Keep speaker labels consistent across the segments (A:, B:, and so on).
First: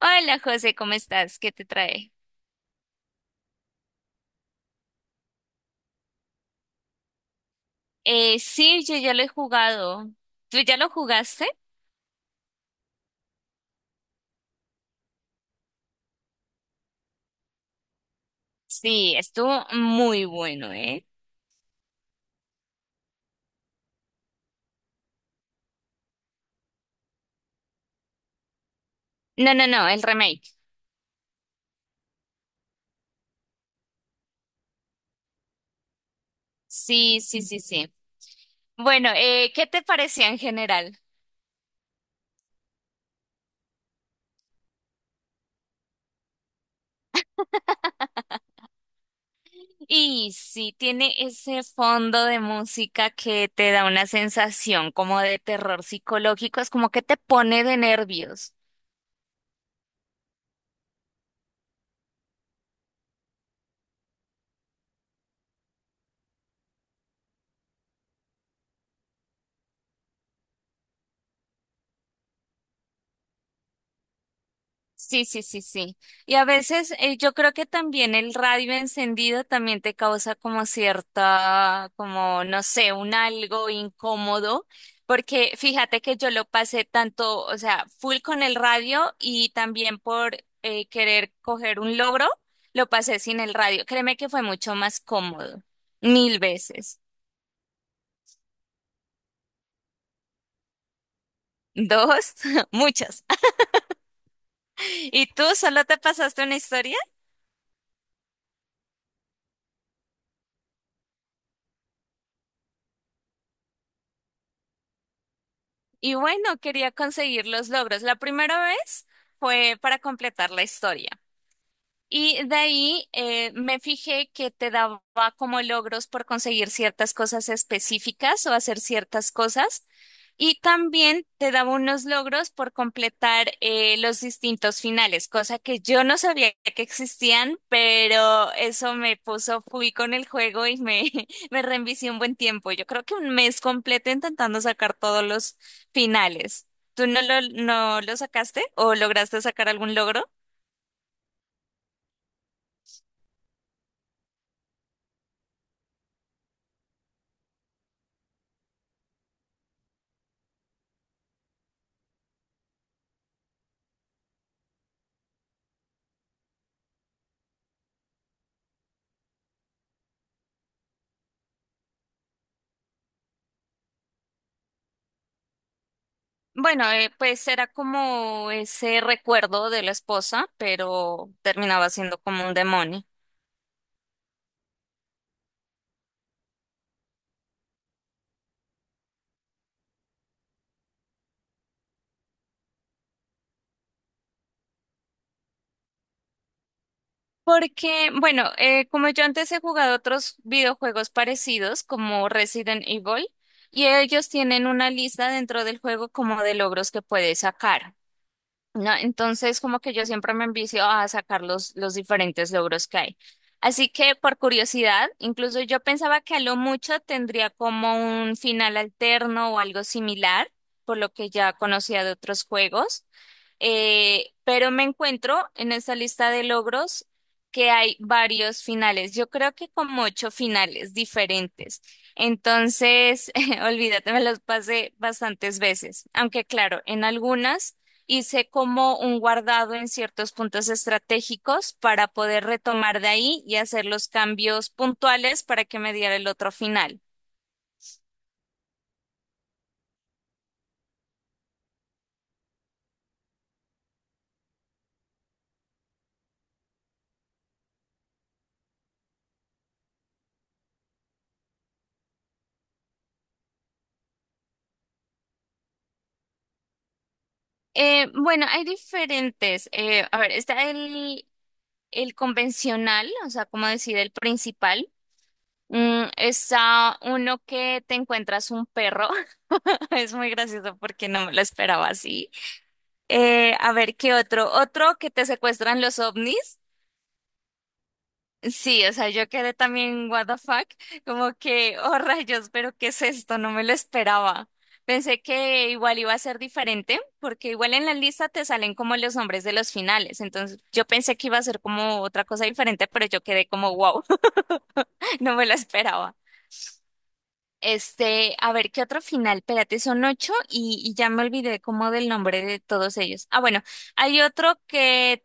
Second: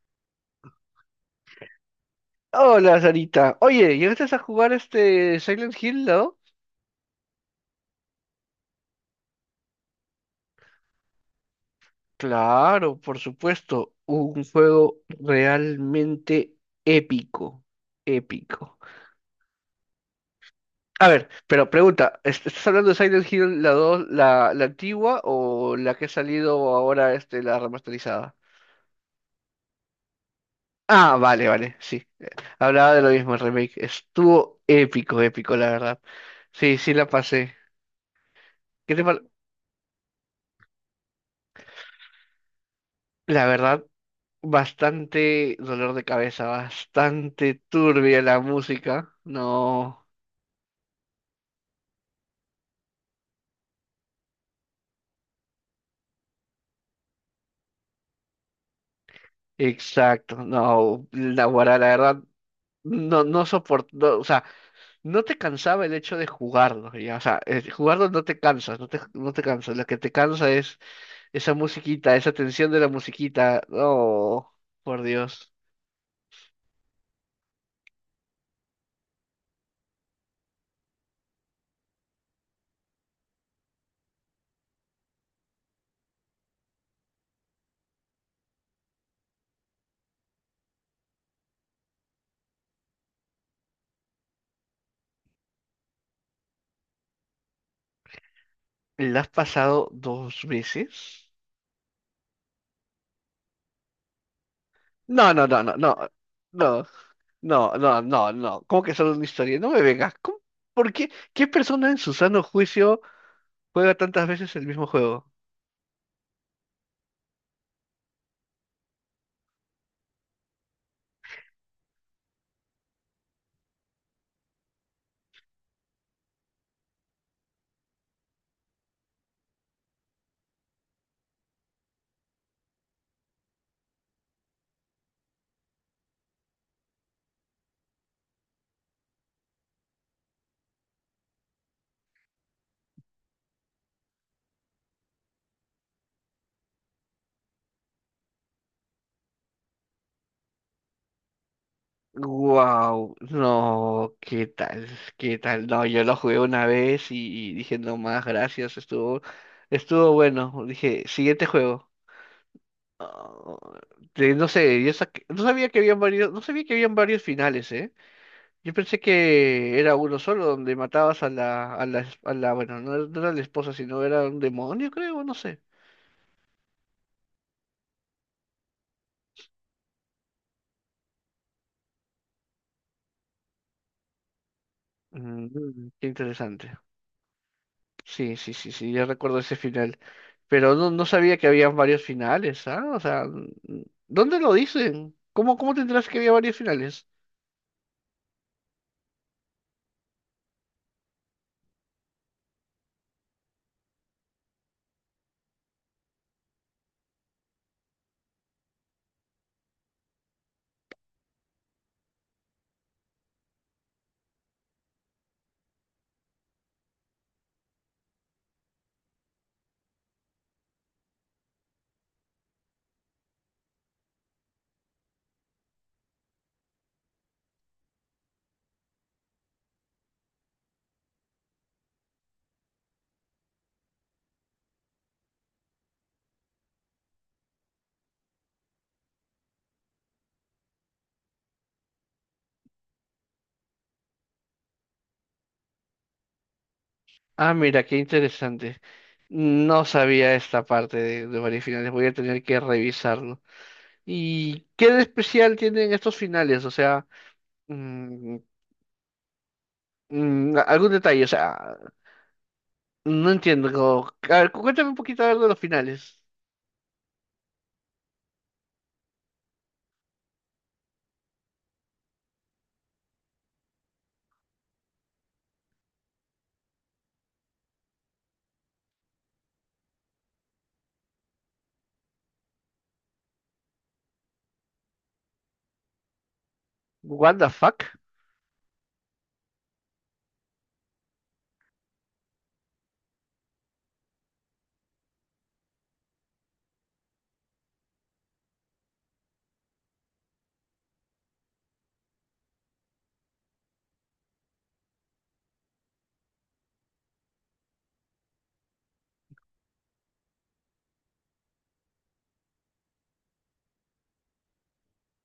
A: Hola José, ¿cómo estás? ¿Qué te trae?
B: Hola, Sarita. Oye, ¿llegaste a jugar este Silent Hill, no?
A: Sí, yo ya lo he jugado. ¿Tú ya lo jugaste?
B: Claro, por supuesto. Un juego realmente épico. Épico.
A: Sí, estuvo muy bueno, ¿eh?
B: A ver, pero pregunta, ¿Estás hablando de Silent Hill la 2, la antigua o la que ha salido ahora, la remasterizada?
A: No, no, no, el remake.
B: Ah, vale, vale, sí. Hablaba de lo mismo, el remake. Estuvo épico, épico, la verdad. Sí, sí la
A: Sí, sí,
B: pasé.
A: sí, sí.
B: ¿Qué te
A: Bueno,
B: par-
A: ¿qué te parecía en general?
B: La verdad, bastante dolor de cabeza, bastante turbia la música. No,
A: Y sí, tiene ese fondo de música que te da una sensación como de terror psicológico, es como que te pone de nervios.
B: exacto. No, la guará, la verdad, no, no soportó, o sea, no te cansaba el hecho de jugarlo, ya, o sea, jugarlo no te cansas, no te cansas, lo que te cansa es esa musiquita, esa tensión de la musiquita. Oh, por
A: Sí, sí,
B: Dios.
A: sí, sí. Y a veces yo creo que también el radio encendido también te causa como cierta, como no sé, un algo incómodo, porque fíjate que yo lo pasé tanto, o sea, full con el radio y también por querer coger un logro, lo pasé sin el radio. Créeme que fue mucho más cómodo, mil veces.
B: ¿La has pasado dos veces?
A: Dos, muchas. ¿Y
B: No,
A: tú
B: no, no, no,
A: solo te
B: no,
A: pasaste una
B: no,
A: historia?
B: no, no, no, no. ¿Cómo que solo una historia? No me vengas. ¿Cómo? ¿Por qué? ¿Qué persona en su sano juicio juega tantas veces el mismo juego?
A: Y bueno, quería conseguir los logros. La primera vez fue para completar la historia. Y de ahí me fijé que te daba como logros por conseguir ciertas cosas específicas o hacer ciertas cosas. Y también te daba unos logros por completar los distintos finales, cosa que yo no sabía que existían, pero eso me puso, fui con el juego y me reenvicié un buen tiempo. Yo creo que un mes completo intentando sacar todos los finales. ¿Tú no no lo sacaste o lograste sacar algún logro?
B: Wow, no. ¿Qué tal? ¿Qué tal? No, yo lo jugué una vez y, dije, no más, gracias. Estuvo bueno. Dije, siguiente juego. Ah, no sé. No sabía que habían varios, no sabía que habían varios finales, ¿eh? Yo pensé que era uno solo donde matabas a la, bueno, no, era no era la esposa, sino era un demonio, creo, no sé.
A: Bueno, pues era como ese recuerdo de la esposa, pero terminaba siendo como un demonio.
B: Mm, mm, qué interesante. Sí, sí, sí, sí, ya recuerdo ese final. Pero no, no sabía que había varios finales, ¿ah? O sea, ¿dónde lo dicen? ¿Cómo te enteraste que había varios finales?
A: Porque, bueno, como yo antes he jugado otros videojuegos parecidos, como Resident Evil, y ellos tienen una lista dentro del juego como de logros que puedes sacar, ¿no? Entonces, como que yo siempre me envicio a sacar los diferentes logros que hay. Así que, por curiosidad, incluso yo pensaba que a lo mucho tendría como un final alterno o algo similar, por lo que ya conocía de otros juegos. Pero me encuentro en esta lista de logros que hay varios finales. Yo creo que como ocho finales diferentes. Entonces, olvídate, me los pasé bastantes veces. Aunque claro, en algunas hice como un guardado en ciertos puntos estratégicos para poder retomar de ahí y hacer los cambios puntuales para que me diera el otro final.
B: Ah, mira, qué interesante. No sabía esta parte de varios finales, voy a tener que revisarlo. ¿Y qué de especial tienen estos finales? O sea, mm, algún detalle. O sea, no entiendo. A ver, cuéntame un poquito a ver de los finales.
A: Bueno, hay diferentes. A ver, está el convencional, o sea, como decir, el principal. Mm, está uno que te encuentras un perro. Es muy gracioso porque no me lo esperaba así. A ver, ¿qué otro? Otro que te secuestran los ovnis.
B: What the fuck?
A: Sí, o sea, yo quedé también what the fuck, como que, oh rayos, pero ¿qué es esto? No me lo esperaba. Pensé que igual iba a ser diferente, porque igual en la lista te salen como los nombres de los finales, entonces yo pensé que iba a ser como otra cosa diferente, pero yo quedé como wow, no me lo esperaba. Este, a ver, ¿qué otro final? Espérate, son ocho y ya me olvidé como del nombre de todos ellos. Ah, bueno, hay otro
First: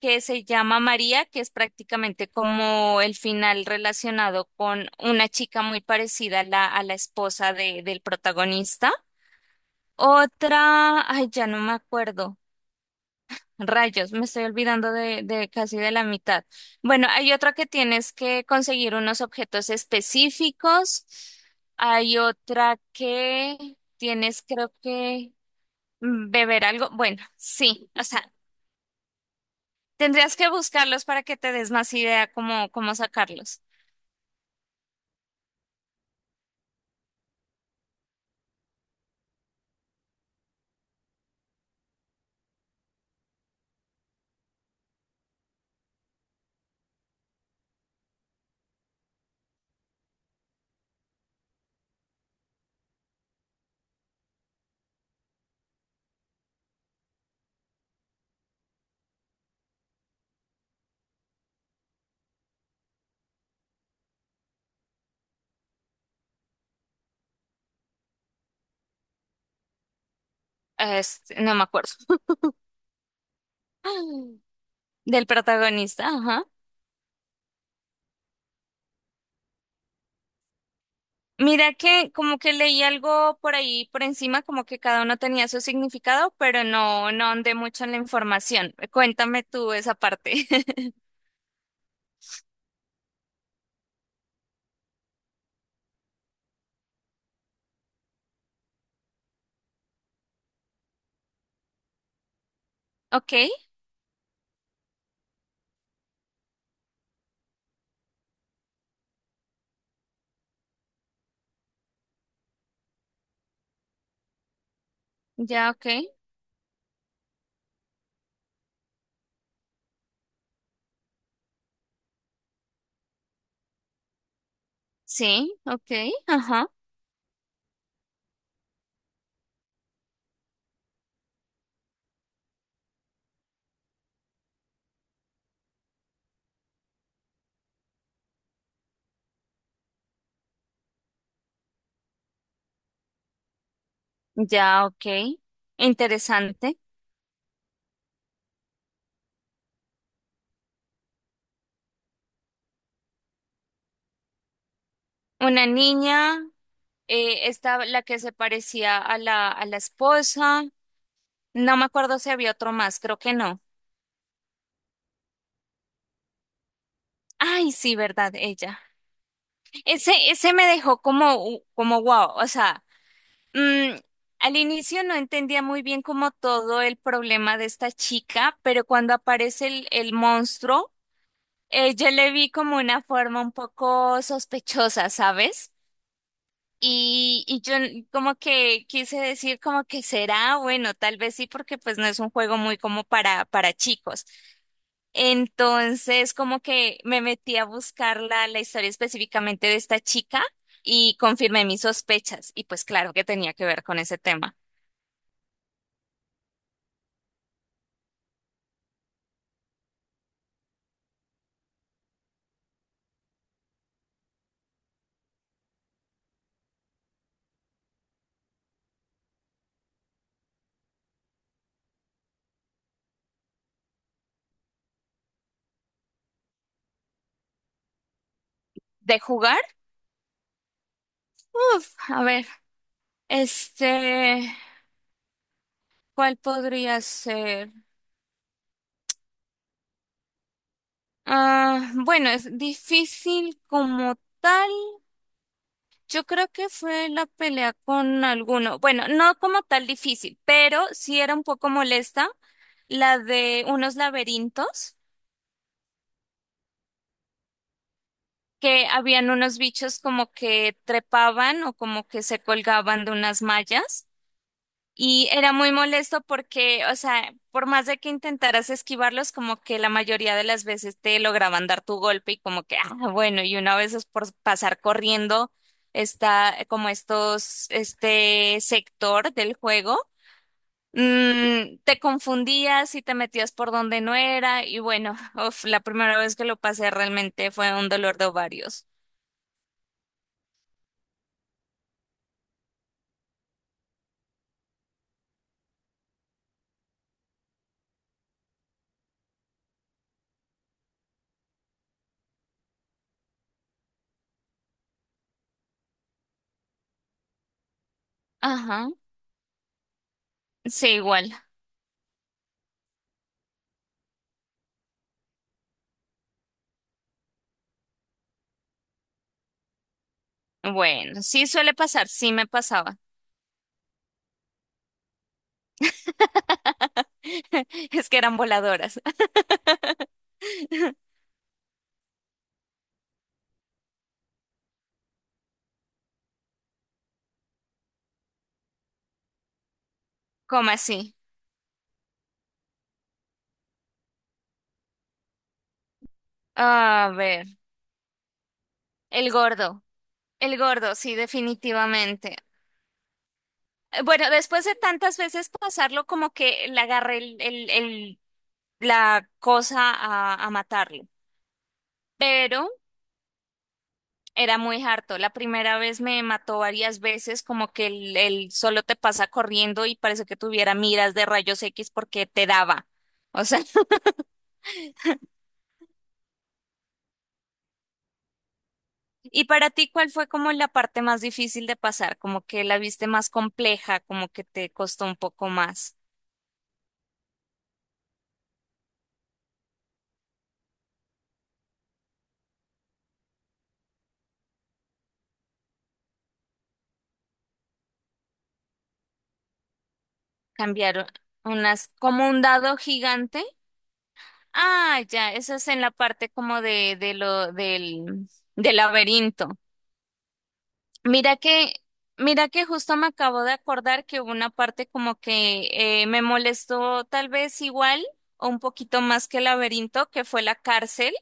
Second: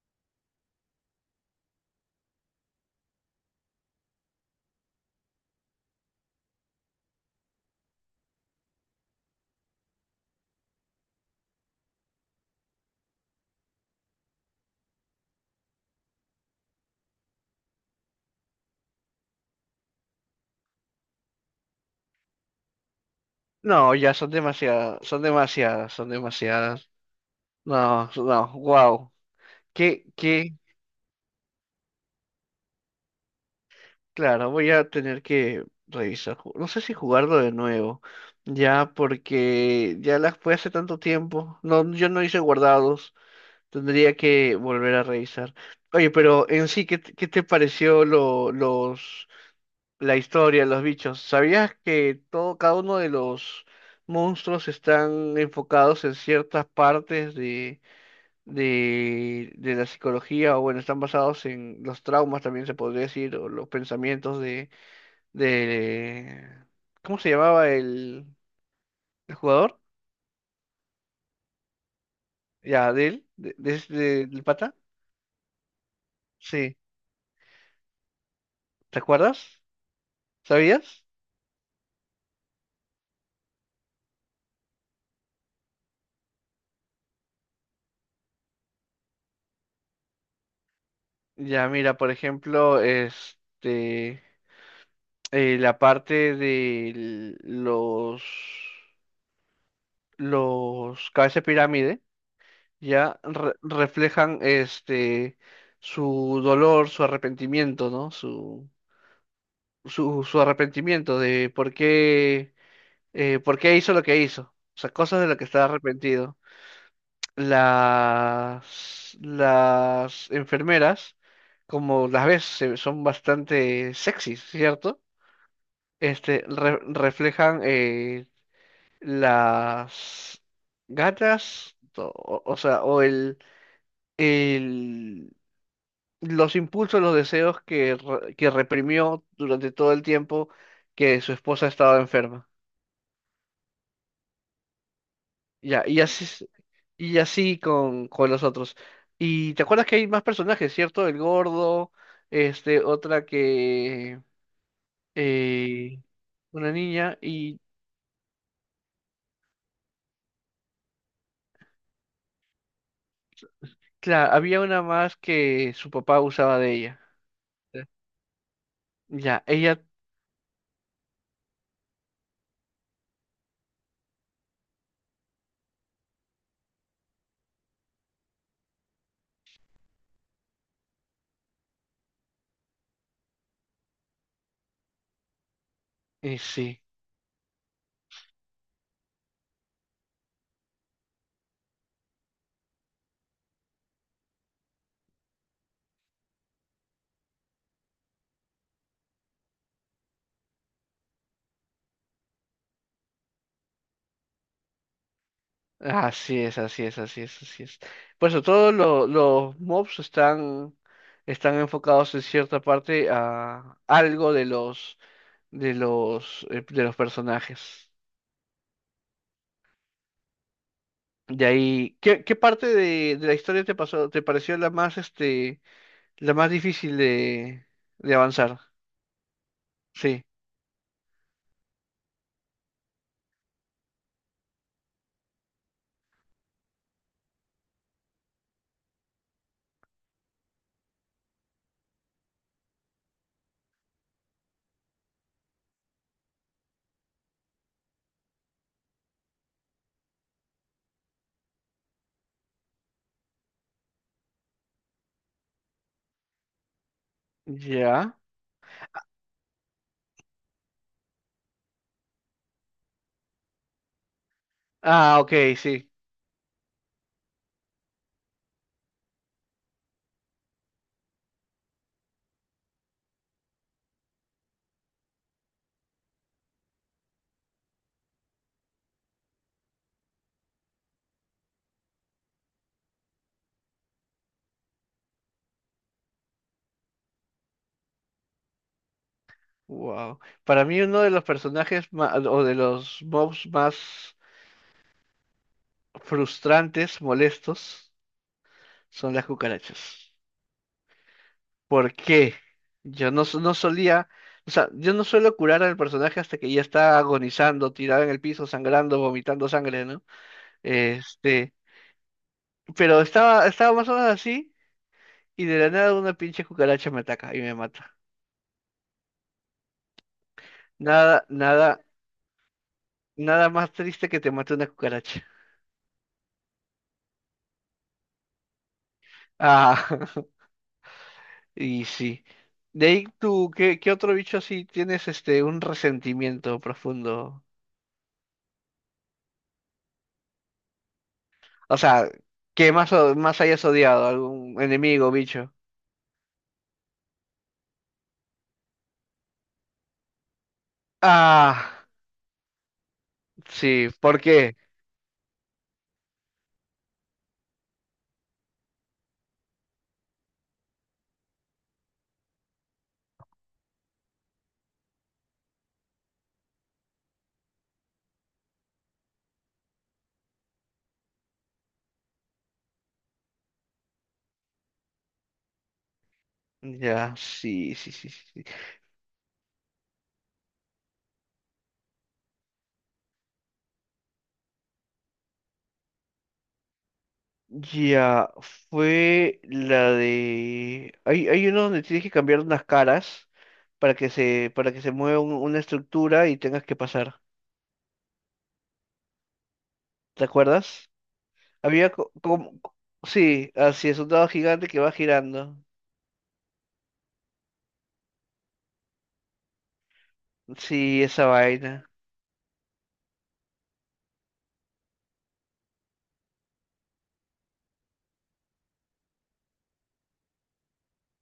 A: que se llama María, que es prácticamente como el final relacionado con una chica muy parecida a a la esposa del protagonista. Otra, ay, ya no me acuerdo. Rayos, me estoy olvidando de casi de la mitad. Bueno, hay otra que tienes que conseguir unos objetos específicos. Hay otra que
B: No, ya son
A: tienes, creo
B: demasiadas, son
A: que,
B: demasiadas, son
A: mm, beber
B: demasiadas.
A: algo. Bueno, sí, o
B: No,
A: sea,
B: no, wow. ¿Qué,
A: tendrías que
B: qué?
A: buscarlos para que te des más idea cómo, cómo sacarlos.
B: Claro, voy a tener que revisar. No sé si jugarlo de nuevo. Ya, porque ya las fue hace tanto tiempo. No, yo no hice guardados. Tendría que volver a revisar. Oye, pero en sí, ¿qué te pareció la historia, los bichos? ¿Sabías que todo, cada uno de los monstruos están enfocados en ciertas partes de la psicología, o bueno, están basados en los traumas, también se podría decir, o los pensamientos de, ¿cómo se llamaba el jugador?
A: Este, no me acuerdo.
B: Ya, de él, del pata.
A: Del protagonista, ajá.
B: Sí, ¿te acuerdas? ¿Sabías?
A: Mira que como que leí algo por ahí por encima, como que cada uno tenía su significado, pero no, no ahondé mucho en la información. Cuéntame tú esa parte.
B: Ya, mira, por ejemplo, la parte de los cabeza de pirámide. Ya,
A: Ok,
B: reflejan su dolor, su arrepentimiento, ¿no? Su arrepentimiento de por qué hizo lo que hizo. O sea, cosas de las que está
A: ya, ok.
B: arrepentido. Las enfermeras, como las ves, son bastante sexys, ¿cierto?
A: Sí, ok, ajá.
B: Reflejan, las gatas, o sea, el, los impulsos, los deseos que reprimió durante todo el tiempo que su esposa estaba enferma.
A: Ya, ok.
B: Ya, y así,
A: Interesante.
B: con los otros. Y te acuerdas que hay más personajes, ¿cierto? El gordo, este, otra que,
A: Una
B: eh,
A: niña,
B: una niña, y
A: esta, la que se parecía a a la esposa. No me acuerdo si había otro más, creo que no.
B: claro, había una más que su papá usaba de ella.
A: Ay, sí, verdad, ella.
B: Ya, ella,
A: Ese me dejó como, como wow. O sea, mm, al inicio no entendía muy bien como todo el problema de esta chica, pero cuando aparece el monstruo, yo le vi como una forma un poco sospechosa, ¿sabes?
B: sí.
A: Y yo como que quise decir como que será, bueno, tal vez sí, porque pues no es un juego muy como para chicos. Entonces, como que me metí a buscar la historia específicamente de esta chica y confirmé mis sospechas. Y pues claro que tenía que ver con ese tema.
B: Así es, así es, así es, así es. Por eso todos los mobs están enfocados en cierta parte a algo de los personajes. De ahí, ¿qué parte de la historia te pareció la más la más difícil de avanzar?
A: ¿De jugar?
B: Sí.
A: Uf, a ver, este, ¿cuál podría ser? Ah, bueno, es difícil como tal. Yo creo que fue la pelea con alguno. Bueno, no como tal difícil, pero sí era un poco molesta la de unos laberintos
B: Ya.
A: que habían unos bichos como que trepaban o como que se colgaban de unas mallas.
B: Ah,
A: Y
B: ok,
A: era muy
B: sí.
A: molesto porque, o sea, por más de que intentaras esquivarlos, como que la mayoría de las veces te lograban dar tu golpe y como que, ah, bueno, y una vez es por pasar corriendo, está como estos, este sector del juego, mm, te confundías y te metías por donde no era y bueno, uf, la primera vez que lo pasé realmente fue un dolor de ovarios.
B: Wow. Para mí uno de los personajes o de los mobs más frustrantes, molestos, son las cucarachas. ¿Por qué? Yo no, so- no solía, o sea, yo no suelo curar al personaje hasta que ya está agonizando, tirado en el piso,
A: Ajá,
B: sangrando, vomitando sangre, ¿no?
A: sí, igual.
B: Este, pero estaba más o menos así y de la nada una pinche cucaracha me ataca y me mata.
A: Bueno,
B: Nada,
A: sí suele
B: nada,
A: pasar, sí me pasaba.
B: nada más triste que te mate una cucaracha.
A: Es que eran voladoras.
B: Ah, y sí. De ahí tú, ¿qué otro bicho así tienes un resentimiento profundo?
A: ¿Cómo así?
B: O sea, ¿qué más, más hayas odiado? ¿Algún enemigo, bicho?
A: A ver, el gordo. El gordo, sí,
B: Ah,
A: definitivamente.
B: sí, ¿por
A: Bueno,
B: qué?
A: después de tantas veces pasarlo, como que le agarré la cosa a matarlo. Pero era muy harto. La primera vez me mató varias veces, como que el solo te pasa corriendo y parece que tuviera miras de rayos X porque te daba. O sea.
B: Ya, sí, sí, sí, sí, sí.
A: Y para ti, ¿cuál fue como la parte más difícil de pasar? Como que la viste más compleja, como que te costó un poco más
B: Ya, fue la de. Hay uno donde tienes que cambiar unas caras para que se, mueva una estructura y tengas que pasar. ¿Te acuerdas?
A: cambiar unas,
B: Había
A: como un
B: como.
A: dado gigante.
B: Sí, así es, un dado gigante que va
A: Ah, ya, eso
B: girando.
A: es en la parte como de lo, del, del laberinto.
B: Sí, esa
A: Mira que,
B: vaina.
A: mira que justo me acabo de acordar que hubo una parte como que me molestó tal vez igual o un poquito más que el laberinto, que fue la cárcel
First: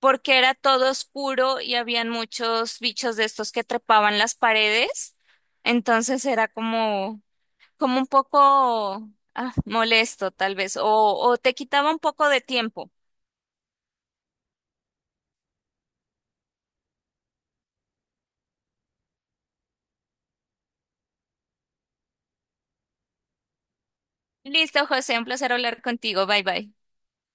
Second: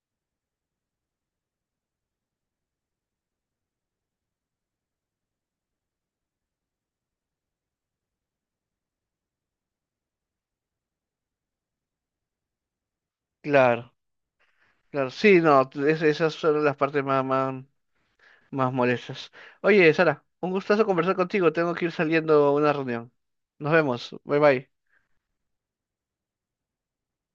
A: porque era todo oscuro y habían muchos bichos de estos que trepaban las paredes. Entonces era como, como un poco ah, molesto, tal vez, o te quitaba un poco de tiempo.
B: Claro, claro. Sí, no, esas son las partes más, más, más molestas. Oye, Sara, un gustazo conversar contigo. Tengo que ir saliendo a una reunión. Nos vemos. Bye bye.
A: Listo, José, un placer hablar contigo. Bye bye.